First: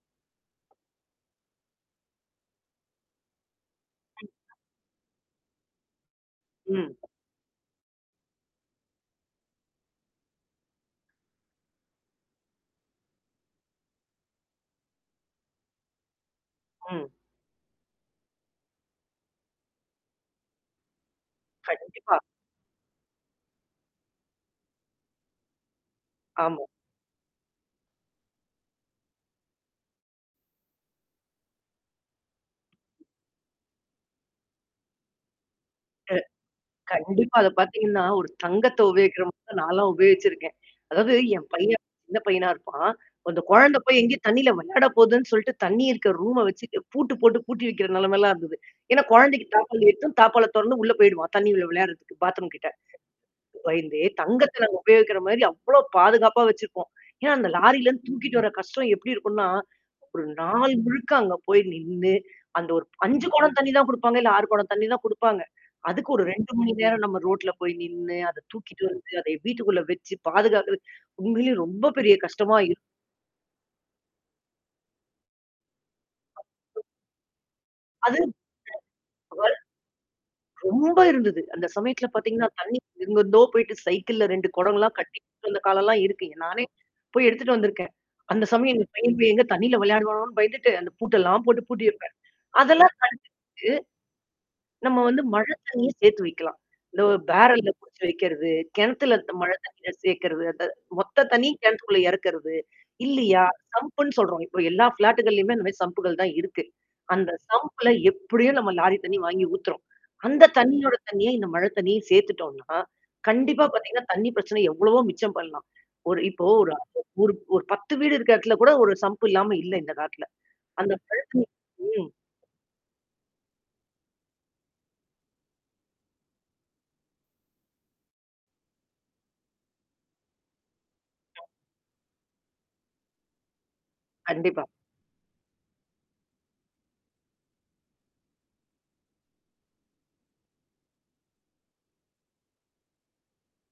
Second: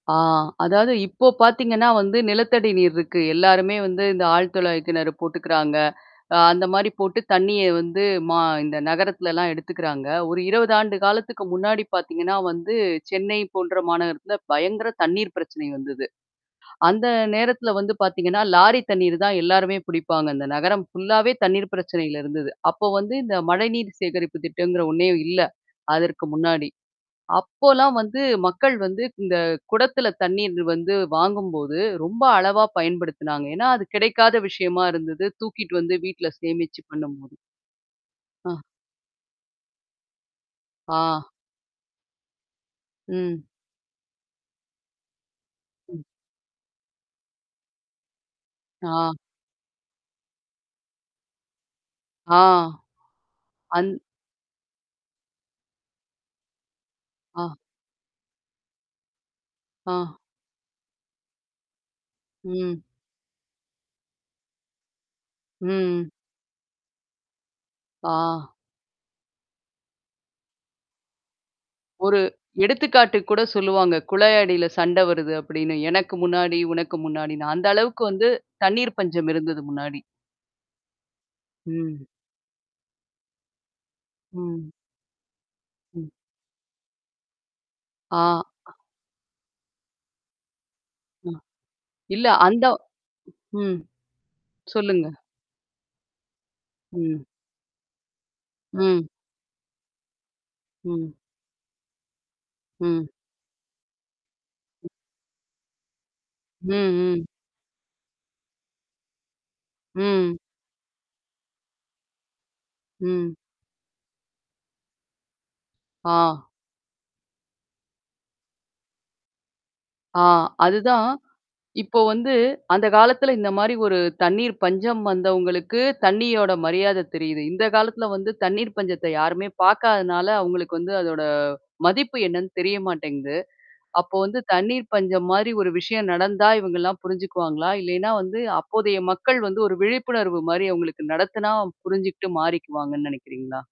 ஆ, அதாவது இப்போ பார்த்தீங்கன்னா வந்து நிலத்தடி நீர் இருக்கு. எல்லாருமே வந்து இந்த ஆழ துழாய்க்கிணறு போட்டுக்கிறாங்க. அ அந்தமாரி ம். போட்டு தண்ணீய வந்து மா இந்த நகரத்துலலாம் எடுத்துக்கறாங்க. ஒரு 20 ஆண்டு காலத்துக்கு முன்னாடி பார்த்தீங்கன்னா, வந்து சென்னை போன்ற மாநகரத்தில பயங்கர தண்ணீர் பிரச்சனை வந்தது. அந்த ம். நேரத்துல வந்து பார்த்தீங்கன்னா, லாரி தண்ணீர் தான் எல்லாருமே புடிப்பாங்க. அந்த நகரம் ஃபுல்லாவே தண்ணீர் கண்டிப்பா. பிரச்சனையில இருந்தது. அப்போ வந்து இந்த மழைநீர் சேகரிப்பு திட்டங்கிற ஒண்ணே இல்ல. அதற்கு ஆமா. முன்னாடி. அப்போலாம் வந்து மக்கள் வந்து இந்த குடத்துல தண்ணீர் வந்து வாங்கும்போது ரொம்ப அளவா பயன்படுத்துனாங்க. ஏன்னா, அது கிடைக்காத விஷயமா இருந்தது. தூக்கிட்டு வந்து அ. வீட்ல சேமிச்சு பண்ணும்போது கண்டிப்பா. அத பார்த்தீங்கன்னா, ஒரு ஆ. தங்கத்த உபயோகிக்கிறமாரி நான்லாம் உபயோகிச்சிருக்கேன். அதாவது ஆ. என் பையன், சின்ன பையனா இருப்பான். அந்த ம். குழந்த போய் எங்கேயும் தண்ணீல விளையாட போதுன்னு சொல்லிட்டு தண்ணீ ம். இருக்கிற ரூம வச்சு பூட்டு போட்டு பூட்டி வைக்கிற நிலமையிலாம் இருந்தது. ஏன்னா ஆ. குழந்தைக்கு தாப்பாள் எட்டும், தாப்பாள்ல தொறன்னு உள்ள போயிடுவான். தண்ணீ உள்ள விளையாடுறதுக்கு ஆ. பாத்ரூம் கிட்ட. [unintelligible] அந் பயந்தே தங்கத்த நாங்க உபயோகிக்கிற மாரி அவ்ளோ பாதுகாப்பா வச்சிருப்போம். ஏன்னா, அந்த ஆ. லாரிலருந்து தூக்கிட்டு வர கஷ்டம் எப்பிடி இருக்குன்னா, ஆ. ஒரு நாள் முழுக்க அங்க போய் நின்னு அந்த ம். ஒரு 5 குடம் தண்ணீ தான் குடுப்பாங்க, இல்ல 6 குடம் தண்ணீ தான் குடுப்பாங்க. அதுக்கு ம். ஒரு 2 மணி நேரம் நம்ம ரோட்ல போய் நின்னு, அத ஆ. தூக்கிட்டு வந்து, அத வீட்டுக்குள்ள வச்சு பாதுகாக்குற உண்மையில ரொம்ப பெரிய ஒரு கஷ்டமா இரு எடுத்துக்காட்டு கூட சொல்லுவாங்க. குழாய் அடியில சண்ட வருது அப்பிடின்னு. எனக்கு முன்னாடி, உனக்கு முன்னாடின்னு அந்த அளவுக்கு அது வந்து தண்ணீர் பஞ்சம் உ இருந்தது முன்னாடி. [unintelligible] ரொம்ப இருந்தது. அந்த ம். சமயத்துல பார்த்தீங்கன்னா, தண்ணீக்கு எங்கருந்தோ போயிட்டு சைக்கிள்ல 2 ம். குடங்கள்லாம் கட்டி வந்த காலம்லாம் ம். இருக்கு. நானே போய் எடுத்துட்டு வந்தருக்கேன். ஆ. அந்த சமயம் எந்த பையன் எங்க போய் தண்ணீல விளையாடுவானோன்னு பயந்துட்டு அந்த ம். பூட்டெல்லாம் போட்டு பூட்டி வப்பேன். இல்ல. அந்த அதெல்லாம் ம். [unintelligible] நம்ம சொல்லுங்க. வந்து மழை தண்ணீய சேர்த்து வைக்கலாம். இந்த ம். பேரல்ல புடிச்சு வைக்கிறது, ம். கிணத்துலருந்த மழை தண்ணிய சேர்க்கிறது. அத ம். மொத்த தண்ணீ கிணத்துக்குள்ள இறக்கிறது. ம். இல்லயா! சம்ப்ன்னு சொல்றோம். இப்ப எல்லா ஃப்ளாட்டுக்களையும் அந்த மாதிரி சம்ப்புகள் தான் இருக்கு. ம், ம். அந்த சம்ப்ள எப்பிடியோ நம்ம லாரி தண்ணி வாங்கி ஊத்துறோம். ம். அந்த தண்ணீயோட தண்ணீயா இந்த மழை தண்ணீயையும் சேர்த்துட்டோன்னா, ம். கண்டிப்பா பார்த்தீங்கன்னா, தண்ணீ பிரச்சனை எவ்வளவோ மிச்சம் பண்ணலாம். ஒரு ஆ. இப்போ ஒரு அந்த ஒரு, ஒரு 10 வீடு இருக்க இடத்துல கூட ஒரு சம்ப் இல்லாம இல்ல இந்த ஆ காலத்துல. அந்த அதுதான். [unintelligible] இப்போ ம். வந்து அந்த காலத்தில இந்தமாரி ஒரு தண்ணீர் பஞ்சம் வந்தவுங்களுக்கு தண்ணீயோட மரியாத தெரியுது. இந்த காலத்துல வந்து தண்ணீர் பஞ்சத்த யாருமே பார்க்காதனால, அவுங்களுக்கு வந்து அதோட மதிப்பு என்னன்னு தெரிய மாட்டேங்குது. அப்போ வந்து கண்டிப்பா. தண்ணீர் பஞ்சம் மாரி ஒரு விஷயம் நடந்தா இவுங்கலாம் புரிஞ்சுக்குவாங்களா? இல்லேன்னா வந்து அப்போதைய மக்கள் வந்து ஒரு விழிப்புணர்வுமாரி அவுங்களுக்கு நடத்துனா புரிஞ்சுகிட்டு மாறிக்குவாங்கன்னு நெனைக்கிறீங்களா?